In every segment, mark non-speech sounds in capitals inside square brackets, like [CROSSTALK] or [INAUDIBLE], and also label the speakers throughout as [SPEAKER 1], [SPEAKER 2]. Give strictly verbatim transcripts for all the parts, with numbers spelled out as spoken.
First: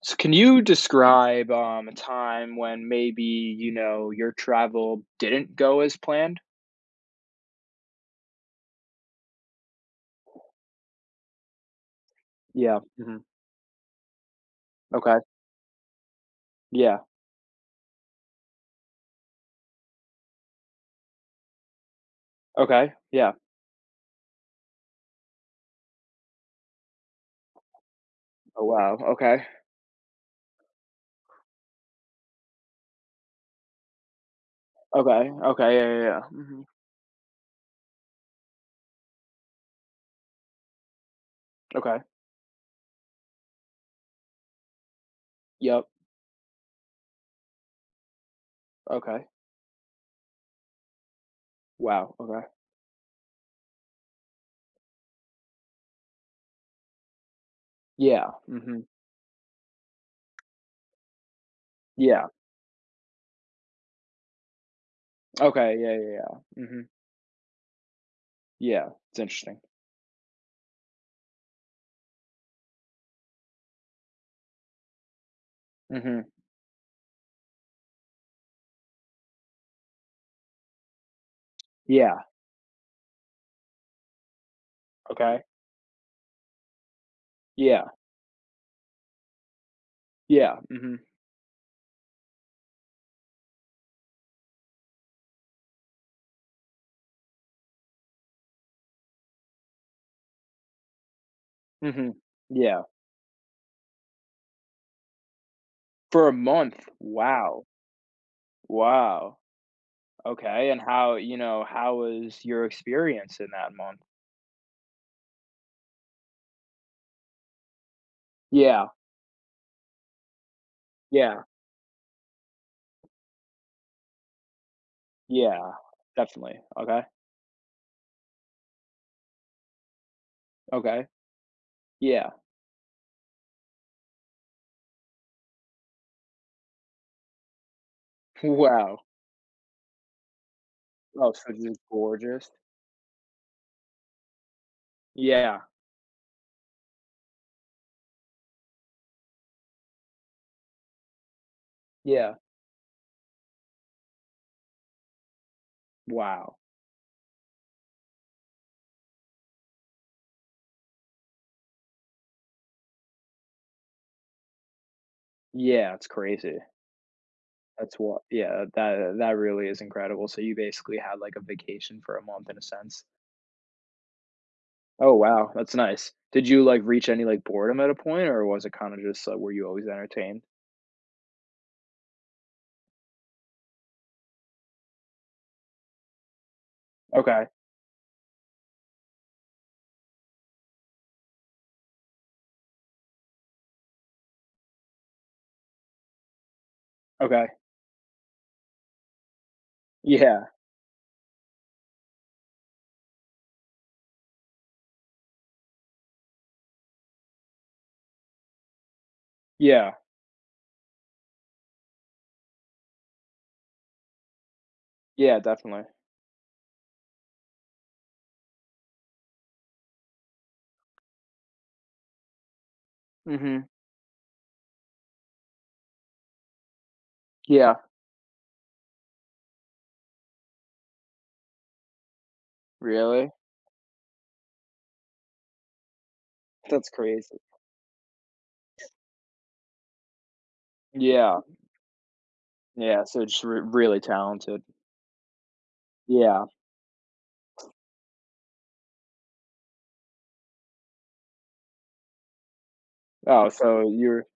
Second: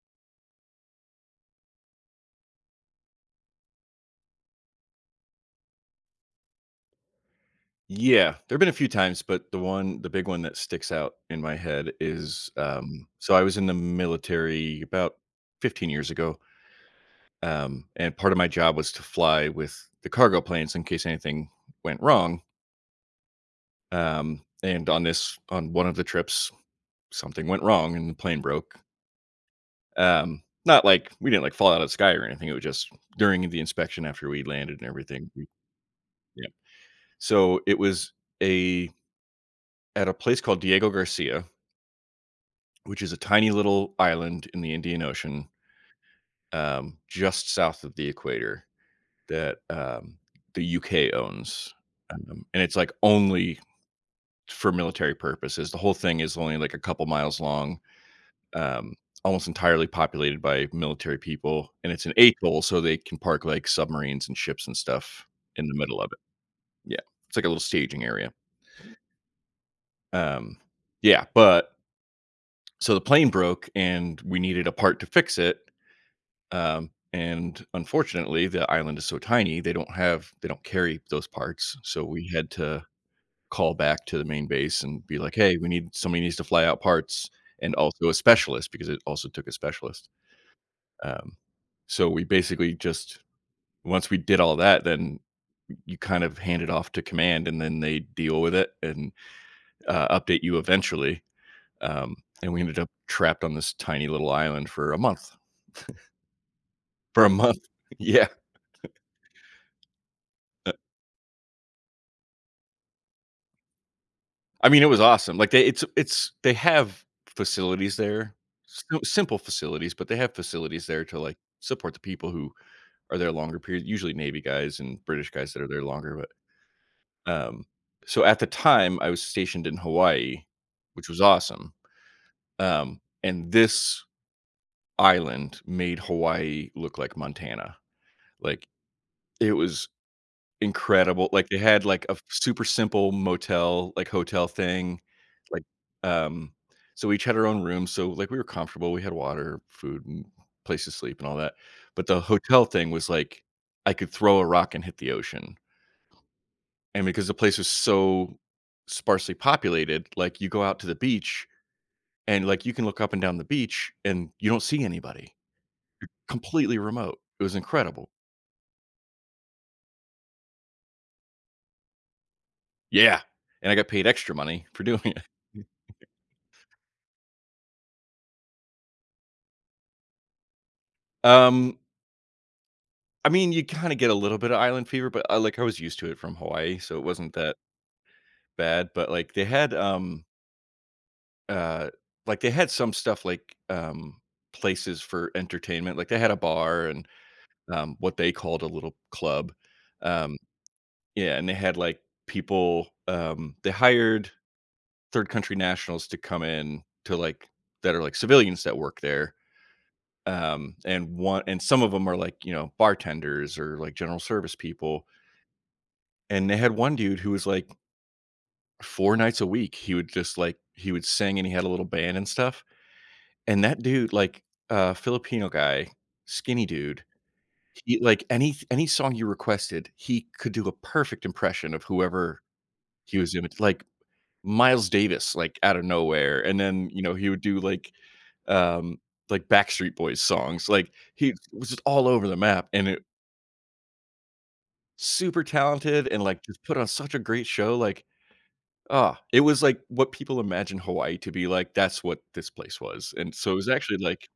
[SPEAKER 1] So can you describe, um, a time when maybe you know, your travel didn't go as planned?
[SPEAKER 2] Yeah, there've been a few times, but the one the big one that sticks out in my head is,
[SPEAKER 1] Yeah.
[SPEAKER 2] um
[SPEAKER 1] Mhm.
[SPEAKER 2] so I was in the military about
[SPEAKER 1] Okay.
[SPEAKER 2] fifteen years ago,
[SPEAKER 1] Yeah.
[SPEAKER 2] um, and part of my job was to fly with the cargo planes in case anything went wrong,
[SPEAKER 1] Okay. Yeah.
[SPEAKER 2] um, and on this on one of the trips, something went wrong and the plane
[SPEAKER 1] Oh,
[SPEAKER 2] broke.
[SPEAKER 1] wow. Okay.
[SPEAKER 2] Um, not like we didn't, like, fall out of the sky or anything, it was just during the inspection after we landed and everything,
[SPEAKER 1] Okay.
[SPEAKER 2] we
[SPEAKER 1] Okay. Yeah, yeah, yeah.
[SPEAKER 2] yeah.
[SPEAKER 1] Mhm.
[SPEAKER 2] So, it was a at a place called Diego Garcia,
[SPEAKER 1] Okay.
[SPEAKER 2] which is a tiny little island in the Indian Ocean,
[SPEAKER 1] Yep.
[SPEAKER 2] um, just south of the equator
[SPEAKER 1] Okay.
[SPEAKER 2] that, um, the U K owns,
[SPEAKER 1] Wow.
[SPEAKER 2] um,
[SPEAKER 1] Okay.
[SPEAKER 2] and it's, like, only for military purposes. The whole thing is only, like, a couple miles long,
[SPEAKER 1] Yeah. Mhm.
[SPEAKER 2] um, almost entirely populated by military people, and it's an
[SPEAKER 1] Yeah.
[SPEAKER 2] atoll, so they can park, like, submarines and ships and stuff in the
[SPEAKER 1] Okay. Yeah,
[SPEAKER 2] middle of it.
[SPEAKER 1] yeah, yeah. Mhm.
[SPEAKER 2] Yeah, it's like a little staging area.
[SPEAKER 1] Yeah. It's interesting.
[SPEAKER 2] Um, yeah, but so the plane broke, and we needed a part to fix it.
[SPEAKER 1] Mhm.
[SPEAKER 2] Um, and unfortunately, the island is so tiny, they don't have they don't carry those parts, so
[SPEAKER 1] Yeah.
[SPEAKER 2] we had to call back to the main base and be like,
[SPEAKER 1] Okay.
[SPEAKER 2] "Hey, we need somebody needs to fly out parts and
[SPEAKER 1] Yeah.
[SPEAKER 2] also a specialist," because it also took a specialist.
[SPEAKER 1] Yeah. Mhm.
[SPEAKER 2] Um, so we basically just once we did all that, then you kind of hand it off to command, and then they deal with it and, uh, update you eventually.
[SPEAKER 1] Mhm.
[SPEAKER 2] Um, and we ended
[SPEAKER 1] Yeah.
[SPEAKER 2] up trapped on this tiny little island for a month.
[SPEAKER 1] For a month.
[SPEAKER 2] For a month.
[SPEAKER 1] Wow.
[SPEAKER 2] [LAUGHS] Yeah.
[SPEAKER 1] Wow. Okay, and how you know, how was your experience in that month?
[SPEAKER 2] I mean, it was awesome. Like they it's it's they have facilities there,
[SPEAKER 1] Yeah,
[SPEAKER 2] sim simple facilities, but they have facilities there to, like,
[SPEAKER 1] yeah,
[SPEAKER 2] support the people who are there longer period, usually Navy guys and British guys that are
[SPEAKER 1] yeah.
[SPEAKER 2] there longer,
[SPEAKER 1] Definitely. Okay,
[SPEAKER 2] but, um so at the time, I was stationed in Hawaii,
[SPEAKER 1] okay.
[SPEAKER 2] which was awesome,
[SPEAKER 1] Yeah. [LAUGHS]
[SPEAKER 2] um, and this island made Hawaii look like Montana. Like,
[SPEAKER 1] Wow.
[SPEAKER 2] it was incredible,
[SPEAKER 1] Oh,
[SPEAKER 2] like,
[SPEAKER 1] so
[SPEAKER 2] they
[SPEAKER 1] this is
[SPEAKER 2] had, like, a f
[SPEAKER 1] gorgeous.
[SPEAKER 2] super simple motel, like, hotel thing,
[SPEAKER 1] Yeah,
[SPEAKER 2] like, um so we each had our own room, so, like, we were comfortable, we had water, food, and place to sleep and all that, but the
[SPEAKER 1] yeah.
[SPEAKER 2] hotel thing was, like, I could throw a rock and hit the ocean,
[SPEAKER 1] Wow.
[SPEAKER 2] and because the place was so sparsely populated, like, you go out to the beach and, like, you can look up and down the beach and you don't see anybody,
[SPEAKER 1] Yeah, it's crazy.
[SPEAKER 2] completely remote, it was
[SPEAKER 1] That's
[SPEAKER 2] incredible.
[SPEAKER 1] what, yeah, that that really is incredible. So you basically had, like, a vacation for a month in a sense.
[SPEAKER 2] Yeah, and I got paid extra money for doing
[SPEAKER 1] Oh,
[SPEAKER 2] it.
[SPEAKER 1] wow, that's
[SPEAKER 2] [LAUGHS]
[SPEAKER 1] nice. Did you, like, reach any, like, boredom at a point, or was it kinda just, like, were you always entertained?
[SPEAKER 2] Um I mean, you kinda get a little bit of island fever, but I like, I was used to it from Hawaii, so it wasn't
[SPEAKER 1] Okay,
[SPEAKER 2] that bad, but, like, they had, um, uh, like, they had some stuff, like, um, places for entertainment, like, they had a bar and,
[SPEAKER 1] okay.
[SPEAKER 2] um, what they called a little club, um
[SPEAKER 1] Yeah,
[SPEAKER 2] yeah, and they had, like, people, um they hired third country nationals to come in to, like that are, like, civilians that work there,
[SPEAKER 1] yeah,
[SPEAKER 2] um, and one and some of them are, like, you know, bartenders or, like, general service people,
[SPEAKER 1] yeah, definitely.
[SPEAKER 2] and they had one dude who was, like, four nights a week, he would just, like he would sing and he had a little band and stuff, and
[SPEAKER 1] Mhm.
[SPEAKER 2] that dude, like, uh, Filipino guy, skinny dude,
[SPEAKER 1] Yeah,
[SPEAKER 2] he like, any any song you requested, he could do a perfect impression of whoever he
[SPEAKER 1] really?
[SPEAKER 2] was imit like, Miles Davis, like, out of nowhere, and then,
[SPEAKER 1] That's
[SPEAKER 2] you know, he
[SPEAKER 1] crazy.
[SPEAKER 2] would do, like, um, like, Backstreet Boys songs, like, he
[SPEAKER 1] Yeah,
[SPEAKER 2] was just all over the map, and it
[SPEAKER 1] yeah, so just re really talented.
[SPEAKER 2] super talented and, like,
[SPEAKER 1] Yeah.
[SPEAKER 2] just put on such a great show, like, Ah, it was like what people imagine Hawaii to be like, that's what this place was, and
[SPEAKER 1] Oh,
[SPEAKER 2] so it was
[SPEAKER 1] so
[SPEAKER 2] actually,
[SPEAKER 1] you're,
[SPEAKER 2] like,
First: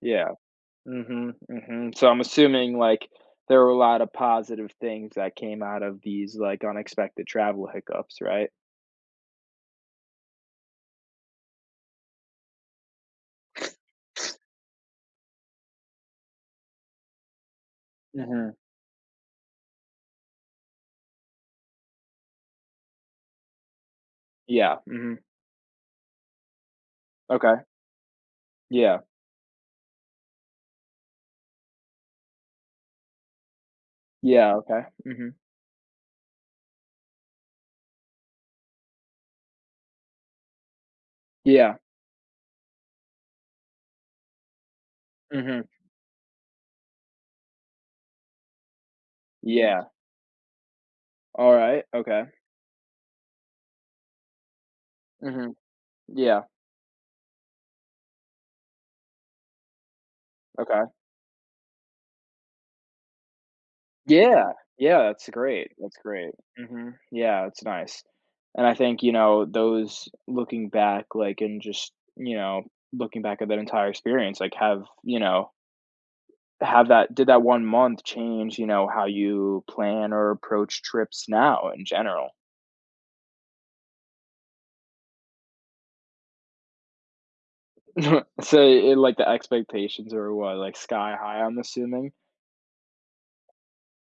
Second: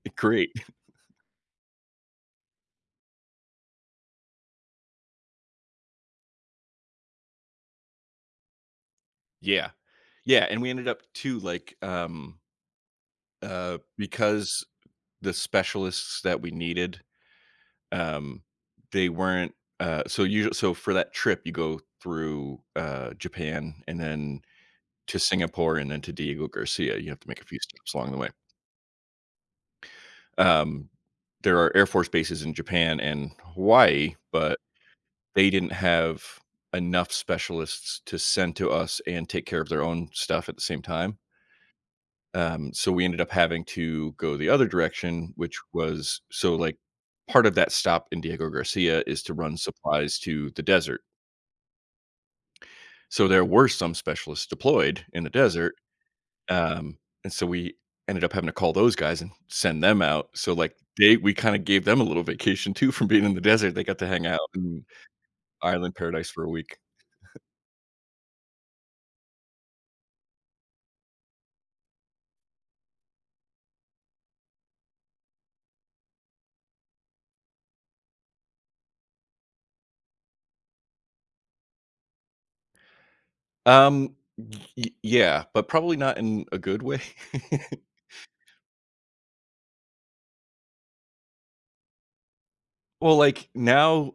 [SPEAKER 1] yeah,
[SPEAKER 2] great. [LAUGHS]
[SPEAKER 1] mhm, mhm, so I'm assuming, like, there were a lot of positive things that came out of these, like, unexpected travel hiccups, right?
[SPEAKER 2] Yeah. Yeah, and we ended up too, like, um, uh, because the specialists that we needed, um,
[SPEAKER 1] Mhm.
[SPEAKER 2] they weren't, uh, so usual so for that trip, you go through, uh, Japan and then
[SPEAKER 1] Yeah, mhm.
[SPEAKER 2] to Singapore and then to Diego Garcia, you have to make a few
[SPEAKER 1] Okay.
[SPEAKER 2] stops along the way.
[SPEAKER 1] Yeah.
[SPEAKER 2] Um, there are Air Force bases in Japan and Hawaii,
[SPEAKER 1] Yeah,
[SPEAKER 2] but
[SPEAKER 1] okay. Mhm.
[SPEAKER 2] they didn't have enough specialists to send to us and take care of their own stuff at the same time.
[SPEAKER 1] Yeah.
[SPEAKER 2] Um, so we ended up having to go the other direction, which
[SPEAKER 1] Mhm.
[SPEAKER 2] was so like part of that stop in Diego Garcia is to run
[SPEAKER 1] Yeah.
[SPEAKER 2] supplies to the desert.
[SPEAKER 1] Alright, okay.
[SPEAKER 2] So there were some specialists deployed in the
[SPEAKER 1] Mhm.
[SPEAKER 2] desert.
[SPEAKER 1] Yeah,
[SPEAKER 2] Um, and so we ended up having to call those guys and send them out. So like
[SPEAKER 1] okay.
[SPEAKER 2] they we kind of gave them a little vacation too from being in the desert. They got to hang out
[SPEAKER 1] Yeah,
[SPEAKER 2] in
[SPEAKER 1] yeah, that's great,
[SPEAKER 2] island
[SPEAKER 1] that's
[SPEAKER 2] paradise
[SPEAKER 1] great.
[SPEAKER 2] for a week.
[SPEAKER 1] Mhm. Yeah, it's nice. And I think, you know, those looking back, like, and just, you know, looking back at that entire experience, like, have, you know, have that, did that one month change, you know, how you plan or approach trips now in general?
[SPEAKER 2] Um, y Yeah, but probably not in a good way. [LAUGHS]
[SPEAKER 1] [LAUGHS] So, it, like, the expectations are what, like, sky high, I'm assuming?
[SPEAKER 2] Well, like, now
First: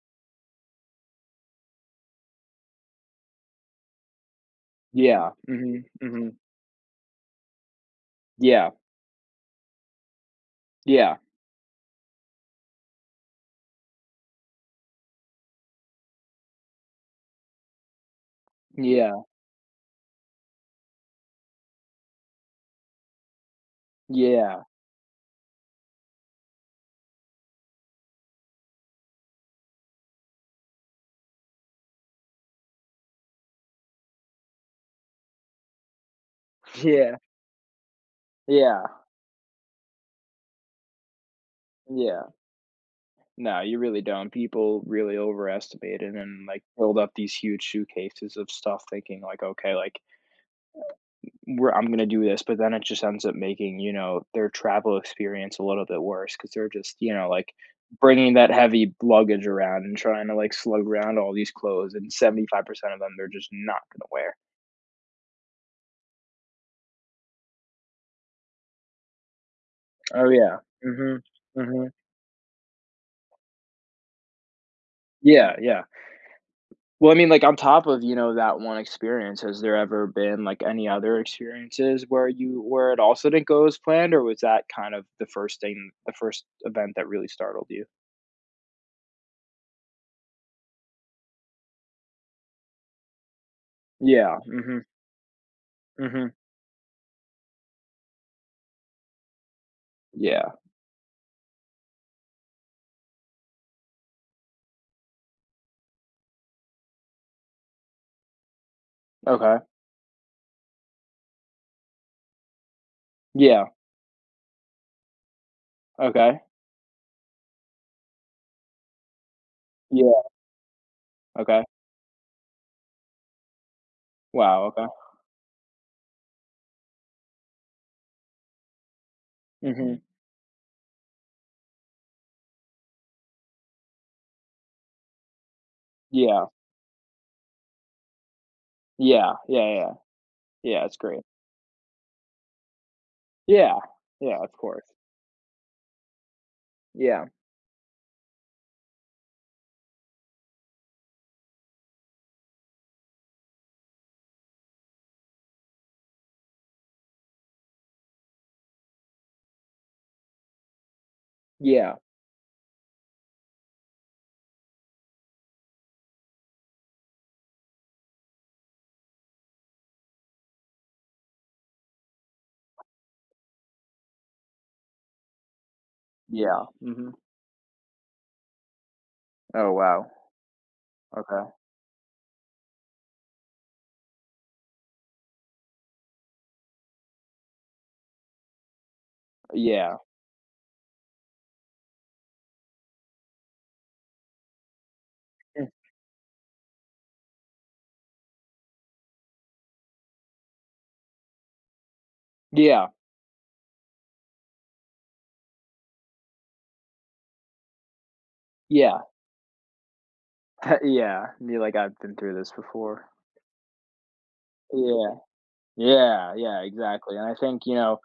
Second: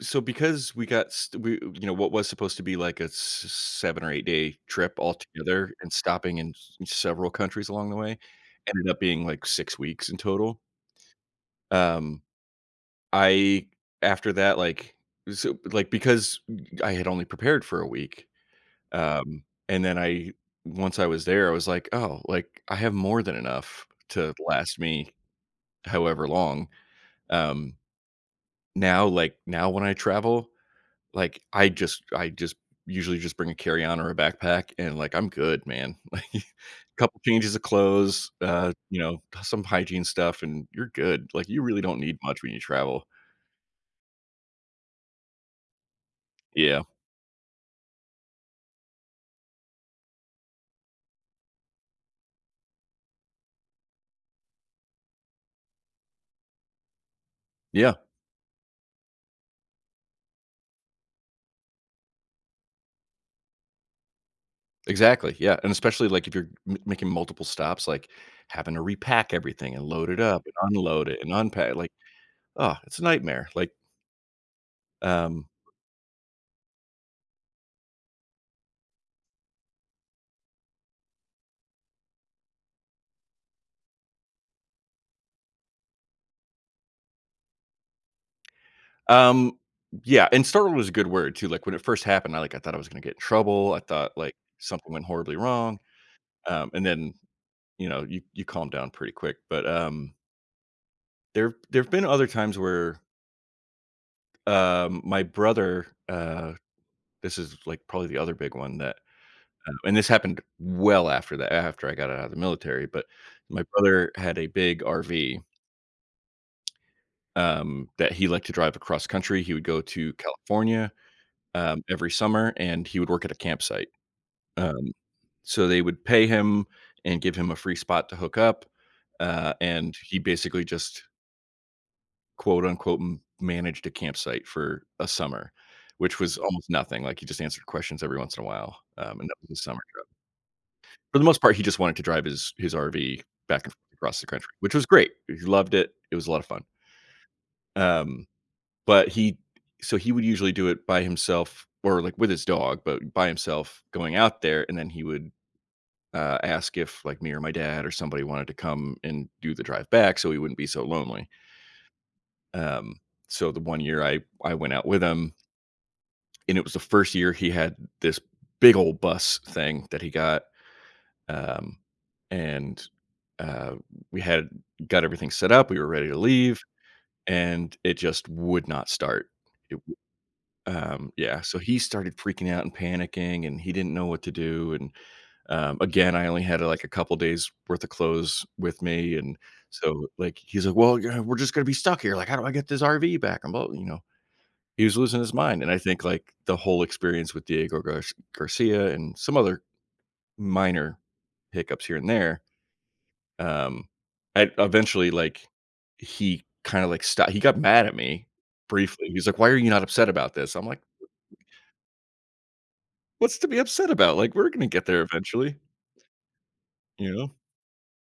[SPEAKER 2] so because we got st we you know, what was supposed to be, like, a s seven or eight-day trip
[SPEAKER 1] Yeah.
[SPEAKER 2] altogether
[SPEAKER 1] Hmm.
[SPEAKER 2] and
[SPEAKER 1] Hmm.
[SPEAKER 2] stopping in s several countries along the way,
[SPEAKER 1] Yeah.
[SPEAKER 2] ended up being, like, six weeks in total.
[SPEAKER 1] Yeah.
[SPEAKER 2] Um, I After that, like so, like, because I had only prepared for a week,
[SPEAKER 1] Yeah.
[SPEAKER 2] um, and then I once I was there, I was like, "Oh, like, I have more than enough to
[SPEAKER 1] Yeah.
[SPEAKER 2] last me." However long. Um, Now, like now when I travel, like I just I just usually just bring a carry-on or a backpack and like I'm good, man. [LAUGHS] Like a
[SPEAKER 1] Yeah.
[SPEAKER 2] couple changes of clothes, uh,
[SPEAKER 1] Yeah.
[SPEAKER 2] you know, some hygiene stuff and you're good. Like you really don't need
[SPEAKER 1] Yeah.
[SPEAKER 2] much when you travel.
[SPEAKER 1] No, you really don't. People really overestimate it and, like,
[SPEAKER 2] Yeah.
[SPEAKER 1] build up these huge suitcases of stuff thinking, like, okay, like we're I'm gonna do this, but then it just ends up making, you know, their travel experience a little bit worse because they're just, you know, like
[SPEAKER 2] Yeah.
[SPEAKER 1] bringing that heavy luggage around and trying to like slug around all these clothes and seventy-five percent of them they're just not gonna wear.
[SPEAKER 2] Exactly. Yeah. And especially like if you're m- making multiple stops, like having to repack everything and load it
[SPEAKER 1] Oh
[SPEAKER 2] up and
[SPEAKER 1] yeah.
[SPEAKER 2] unload it
[SPEAKER 1] Mhm.
[SPEAKER 2] and unpack,
[SPEAKER 1] Mhm.
[SPEAKER 2] like, oh, it's a nightmare. Like, um,
[SPEAKER 1] Yeah, yeah. Well, I mean, like, on top of, you know, that one experience, has there ever been, like, any other experiences where you where it also didn't go as planned, or was that kind of the first thing the first event that really startled you?
[SPEAKER 2] Um, yeah, and startled was a good word too, like, when it first happened, I, like I thought I was gonna get in trouble, I thought, like,
[SPEAKER 1] Yeah, mhm,
[SPEAKER 2] something went horribly wrong,
[SPEAKER 1] mhm.
[SPEAKER 2] um, and then, you know, you you calm down pretty quick, but, um,
[SPEAKER 1] Yeah,
[SPEAKER 2] there there've been other times where, um, my brother, uh this is, like, probably the other big one that,
[SPEAKER 1] okay.
[SPEAKER 2] um and this happened well after that after I got out of the military, but my
[SPEAKER 1] Yeah,
[SPEAKER 2] brother had a big R V,
[SPEAKER 1] okay.
[SPEAKER 2] um, that he liked to drive across country, he would go to
[SPEAKER 1] Yeah,
[SPEAKER 2] California,
[SPEAKER 1] okay.
[SPEAKER 2] um, every summer, and he would work at a campsite.
[SPEAKER 1] Wow, okay.
[SPEAKER 2] Um, so they would pay him and give him a free spot to hook up, uh, and
[SPEAKER 1] Mhm.
[SPEAKER 2] he basically just quote unquote m- managed a campsite for a summer, which was
[SPEAKER 1] Yeah,
[SPEAKER 2] almost nothing. Like he just answered questions every once in a while, um, and
[SPEAKER 1] yeah,
[SPEAKER 2] that was his
[SPEAKER 1] yeah,
[SPEAKER 2] summer
[SPEAKER 1] yeah.
[SPEAKER 2] job.
[SPEAKER 1] Yeah, it's
[SPEAKER 2] For
[SPEAKER 1] great.
[SPEAKER 2] the most part, he just wanted to drive his his R V back and
[SPEAKER 1] Yeah,
[SPEAKER 2] forth across the
[SPEAKER 1] yeah,
[SPEAKER 2] country,
[SPEAKER 1] of
[SPEAKER 2] which was
[SPEAKER 1] course.
[SPEAKER 2] great. He loved it. It was a lot of fun.
[SPEAKER 1] Yeah,
[SPEAKER 2] Um, but he so he would usually do it by himself or like with his dog, but by himself going out there, and then he would uh, ask if like me or my dad or somebody wanted to come and do the drive back so he wouldn't be so lonely.
[SPEAKER 1] yeah,
[SPEAKER 2] Um, so the one year I I went out with him, and it was the first year he had this big old bus thing that he got, um, and uh, we had got everything set up. We were ready to leave,
[SPEAKER 1] yeah, mhm.
[SPEAKER 2] and it just would not start.
[SPEAKER 1] Oh,
[SPEAKER 2] It,
[SPEAKER 1] wow,
[SPEAKER 2] um, yeah,
[SPEAKER 1] okay.
[SPEAKER 2] so he started freaking out and panicking, and he didn't know what to do, and Um, again, I only had, uh, like, a couple days worth of clothes with me, and
[SPEAKER 1] Yeah,
[SPEAKER 2] so, like, he's like, "Well, yeah, we're just gonna be stuck here, like, how do I get this R V back?" I'm all you know, he was losing his mind,
[SPEAKER 1] mm,
[SPEAKER 2] and I think, like, the whole experience with Diego Gar Garcia and some other minor hiccups here and there,
[SPEAKER 1] yeah,
[SPEAKER 2] um, I eventually, like, he kinda, like, stopped. He got mad at me
[SPEAKER 1] yeah.
[SPEAKER 2] briefly. He's like, "Why are you not upset about this?" I'm
[SPEAKER 1] [LAUGHS]
[SPEAKER 2] like,
[SPEAKER 1] Yeah, be like, "I've been through this before."
[SPEAKER 2] "What's to be upset about? Like, we're gonna get there
[SPEAKER 1] Yeah.
[SPEAKER 2] eventually."
[SPEAKER 1] Yeah, yeah,
[SPEAKER 2] You
[SPEAKER 1] exactly, and
[SPEAKER 2] know?
[SPEAKER 1] I think, you know,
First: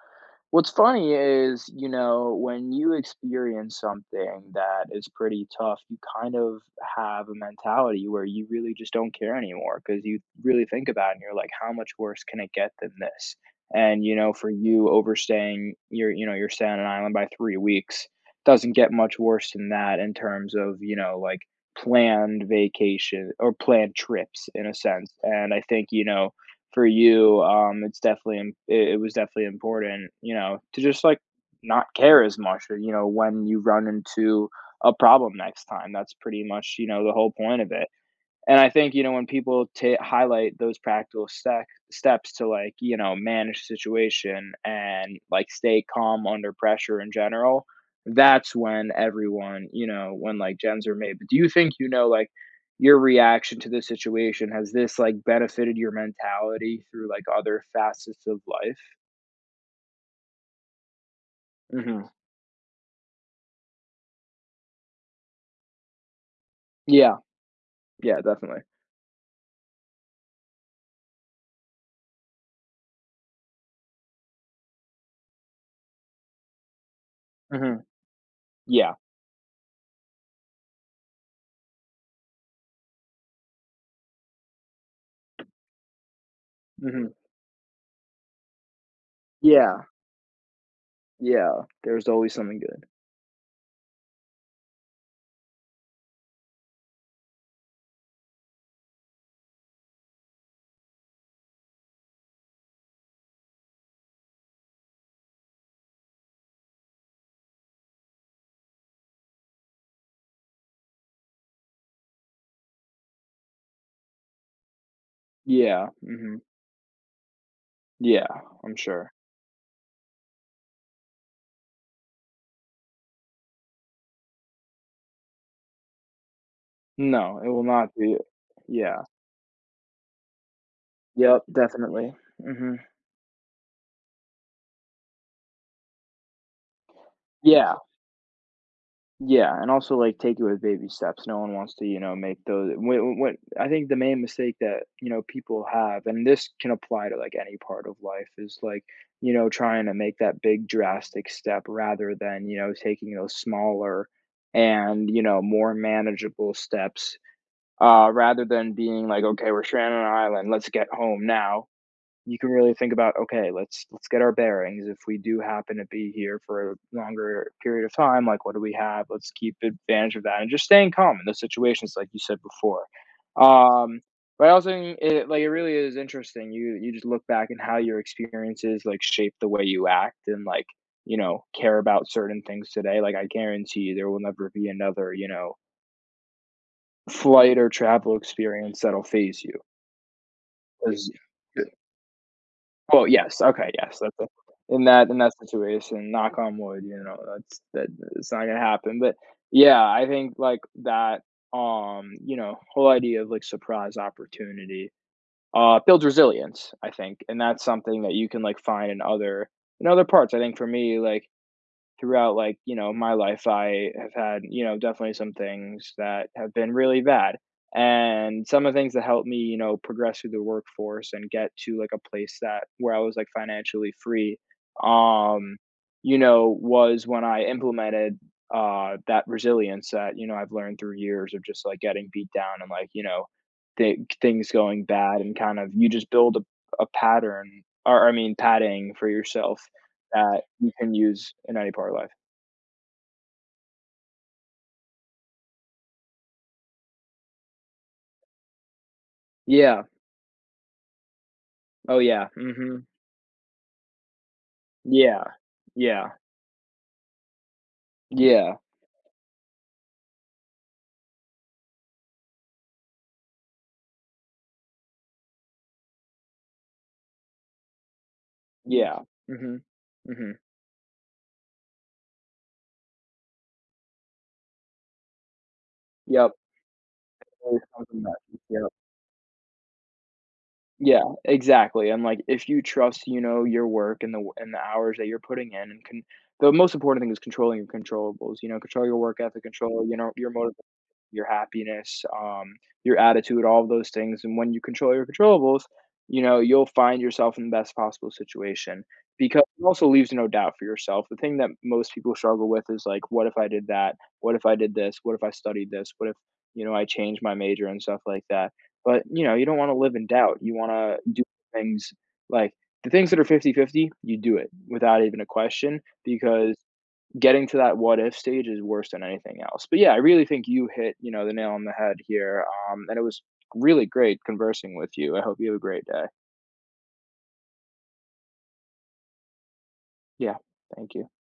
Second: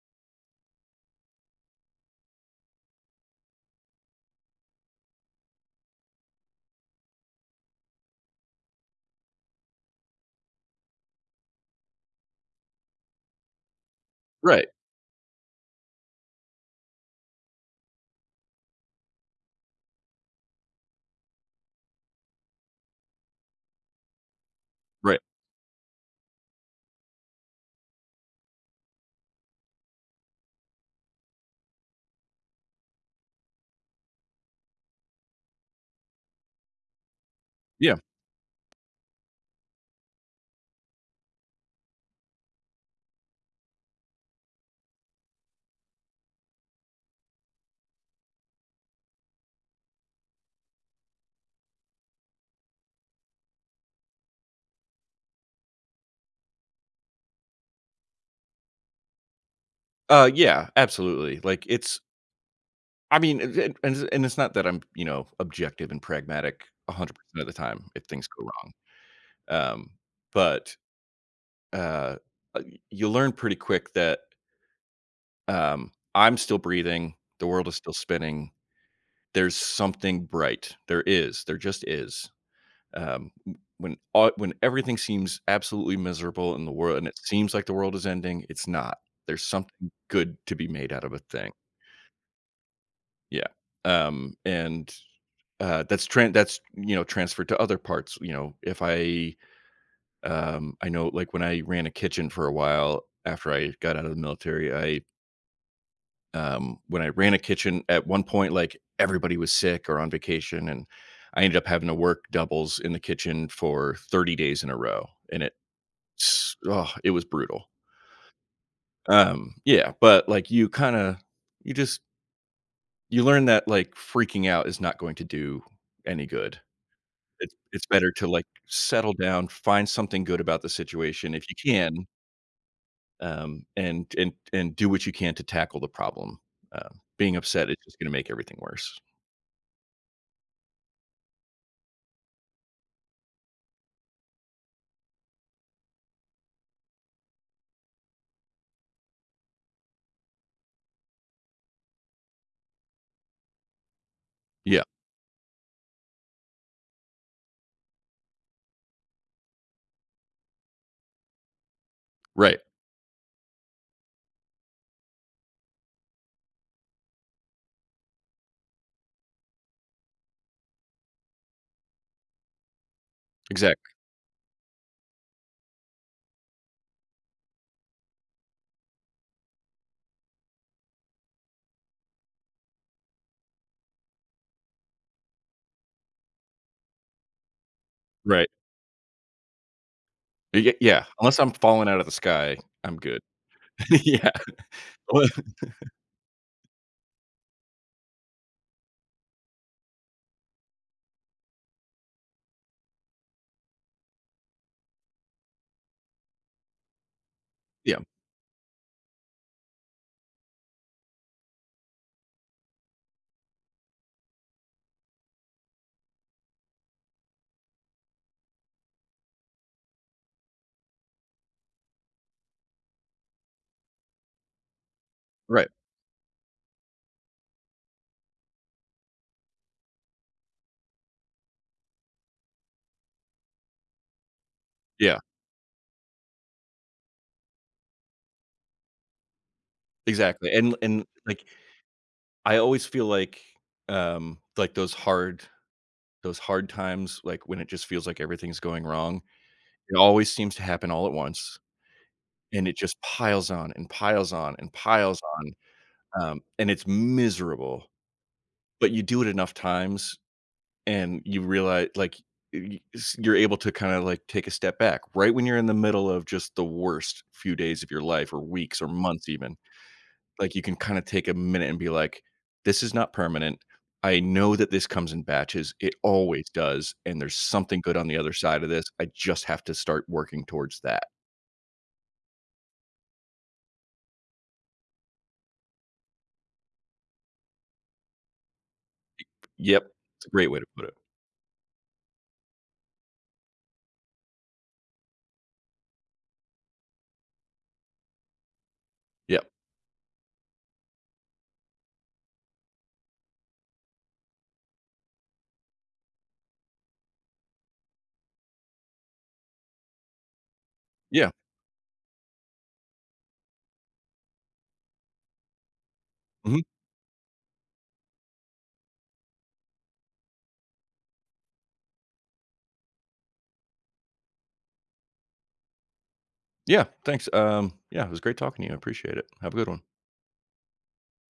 [SPEAKER 1] what's funny is, you know, when you experience something that is pretty tough, you kind of have a mentality where you really just don't care anymore because you really think about it and you're like, how much worse can it get than this? And, you know, for
[SPEAKER 2] Right,
[SPEAKER 1] you overstaying your, you know, you're staying on an island by three weeks doesn't get much worse than that in terms of, you know, like planned vacation or planned trips in a sense.
[SPEAKER 2] right.
[SPEAKER 1] And I think, you know, for you, um, it's definitely it, it was definitely important, you know, to just like not care as much, or, you know, when you run into a problem next time. That's pretty much, you know, the whole point of it.
[SPEAKER 2] Yeah.
[SPEAKER 1] And I think, you know, when people ta highlight those practical stec steps to, like, you know, manage situation and, like, stay calm under pressure in general, that's when everyone, you know, when, like, gems are made. But do you think, you know, like, your reaction to this situation has this like benefited your mentality through like other facets of life?
[SPEAKER 2] Uh, yeah, absolutely. Like, it's
[SPEAKER 1] Mhm.
[SPEAKER 2] I mean, it it and it's- and it's not that I'm, you know, objective and pragmatic
[SPEAKER 1] Yeah.
[SPEAKER 2] one hundred percent of the time if
[SPEAKER 1] Yeah.
[SPEAKER 2] things go
[SPEAKER 1] Definitely.
[SPEAKER 2] wrong. Um, but, uh, uh, y- you learn pretty quick that, um, I'm still breathing, the world is
[SPEAKER 1] Mhm.
[SPEAKER 2] still spinning,
[SPEAKER 1] Yeah.
[SPEAKER 2] there's something bright. There is, there just is. Um, w When all when everything seems absolutely miserable in the world and
[SPEAKER 1] Mhm.
[SPEAKER 2] it seems like the world is ending, it's not. There's
[SPEAKER 1] Yeah.
[SPEAKER 2] something good to be made out of a thing.
[SPEAKER 1] Yeah. There's always something good.
[SPEAKER 2] Yeah. Um, and Uh, that's tran that's, you know, transferred to other parts, you know, if I, um I know, like, when I ran a kitchen for a while after I got out of the military, I, um when I ran a kitchen, at one point, like, everybody was sick or on vacation, and I ended up having to work doubles in the kitchen for thirty days in a row, and it
[SPEAKER 1] Yeah. Mhm.
[SPEAKER 2] s oh, it was brutal.
[SPEAKER 1] Yeah. I'm sure.
[SPEAKER 2] Um, yeah, but, like, you kinda you just you learn that, like, freaking out is not going to do any good.
[SPEAKER 1] No, it
[SPEAKER 2] It's
[SPEAKER 1] will
[SPEAKER 2] it's
[SPEAKER 1] not
[SPEAKER 2] better
[SPEAKER 1] be.
[SPEAKER 2] to, like,
[SPEAKER 1] Yeah.
[SPEAKER 2] settle down, find something good about the situation
[SPEAKER 1] Yep,
[SPEAKER 2] if you can,
[SPEAKER 1] definitely. Mhm.
[SPEAKER 2] um, and and and do what you can to tackle the problem. Uh, Being upset
[SPEAKER 1] Yeah,
[SPEAKER 2] is just gonna make everything worse.
[SPEAKER 1] yeah, and also, like, take it with baby steps. No one wants to, you know, make those when when I think the main mistake that, you know, people have, and this can apply to, like, any part of life, is, like, you know, trying to make that big drastic step rather than, you know, taking those smaller
[SPEAKER 2] Yeah,
[SPEAKER 1] and, you know, more manageable steps, uh, rather than being like, "Okay, we're stranded on an island. Let's get home now." You can
[SPEAKER 2] right,
[SPEAKER 1] really think about, okay, let's let's get our bearings. If we do happen to be here for a longer period of time, like what do we have? Let's keep advantage of that and just staying calm in those situations, like you said before.
[SPEAKER 2] exactly,
[SPEAKER 1] Um, but I also think it, like, it really is interesting. You you just look back and how your experiences like shape the way you act and like you know care about certain things today. Like I guarantee there will never be another, you know, flight or travel
[SPEAKER 2] right.
[SPEAKER 1] experience that'll phase you.
[SPEAKER 2] Y Yeah,
[SPEAKER 1] 'Cause
[SPEAKER 2] unless I'm falling out of the sky, I'm
[SPEAKER 1] well,
[SPEAKER 2] good.
[SPEAKER 1] yes, okay, yes,
[SPEAKER 2] [LAUGHS]
[SPEAKER 1] that's it.
[SPEAKER 2] Yeah,
[SPEAKER 1] In that in
[SPEAKER 2] well,
[SPEAKER 1] that
[SPEAKER 2] [LAUGHS]
[SPEAKER 1] situation, knock on wood, you know, that's that, it's not gonna happen, but, yeah, I think, like, that, um, you know, whole idea of, like, surprise opportunity, uh, builds resilience, I think, and that's
[SPEAKER 2] yeah,
[SPEAKER 1] something that you can, like, find in other, in other parts. I think for me, like, throughout, like, you know, my life I have had, you know, definitely some things that have been really bad and some of the things that helped me, you know, progress through the workforce and get to like a place that where I was like financially free, um
[SPEAKER 2] right,
[SPEAKER 1] you know, was when I implemented uh that resilience that, you know, I've learned through years of just like getting beat down and, like, you know, th- things going
[SPEAKER 2] yeah,
[SPEAKER 1] bad and kind of you just build a, a pattern, or I mean padding for yourself that
[SPEAKER 2] exactly,
[SPEAKER 1] you
[SPEAKER 2] and
[SPEAKER 1] can
[SPEAKER 2] and,
[SPEAKER 1] use
[SPEAKER 2] like,
[SPEAKER 1] in any part of life.
[SPEAKER 2] I always feel like, um, like, those hard those hard times, like, when it just feels like everything's going wrong,
[SPEAKER 1] Yeah.
[SPEAKER 2] it always seems to happen all at once.
[SPEAKER 1] Oh, yeah.
[SPEAKER 2] And it
[SPEAKER 1] Mhm.
[SPEAKER 2] just piles on and piles on and piles
[SPEAKER 1] Yeah. Yeah.
[SPEAKER 2] on, um, and it's miserable,
[SPEAKER 1] Yeah.
[SPEAKER 2] but you do it enough times and you realize, like, y y s you're able to kinda, like, take a step back right when you're in the middle of just the worst few days of your life or weeks or
[SPEAKER 1] Yeah.
[SPEAKER 2] months even.
[SPEAKER 1] Mhm. Mhm.
[SPEAKER 2] Like, you can kinda take a minute and be like, "This is not permanent. I know that this comes in batches. It
[SPEAKER 1] Yep.
[SPEAKER 2] always does, and there's
[SPEAKER 1] Always
[SPEAKER 2] something
[SPEAKER 1] comes
[SPEAKER 2] good
[SPEAKER 1] in
[SPEAKER 2] on the
[SPEAKER 1] that.
[SPEAKER 2] other side
[SPEAKER 1] Yep.
[SPEAKER 2] of this. I just have to start working towards
[SPEAKER 1] Yeah,
[SPEAKER 2] that."
[SPEAKER 1] exactly, and, like, if you trust, you know, your work and the w and the hours that you're putting in and can, the most important thing is controlling your controllables, you know, control your work ethic,
[SPEAKER 2] Yep.
[SPEAKER 1] control, you know,
[SPEAKER 2] It's a
[SPEAKER 1] your
[SPEAKER 2] great
[SPEAKER 1] motiv
[SPEAKER 2] way to put it.
[SPEAKER 1] your happiness, um, your attitude, all of those things. And when you control your controllables, you know, you'll find yourself in the best possible situation because
[SPEAKER 2] Yep.
[SPEAKER 1] it also leaves no doubt for yourself. The thing that most people struggle with is like, what if I did that? What if I did this? What if I studied this? What if, you know, I changed my major and stuff like that? But, you know, you don't want to live in doubt. You want to do
[SPEAKER 2] Yeah.
[SPEAKER 1] things like the things that are fifty-fifty. You do it without even a question because
[SPEAKER 2] Mhm.
[SPEAKER 1] getting to that what if stage is worse than anything else. But yeah, I really think you hit, you know, the nail on the head here. Um, and it was really great conversing with you. I hope you have a great day.
[SPEAKER 2] Yeah, thanks, um, yeah, it was great talking to you, I appreciate it. Have a good one.
[SPEAKER 1] Yeah, thank you.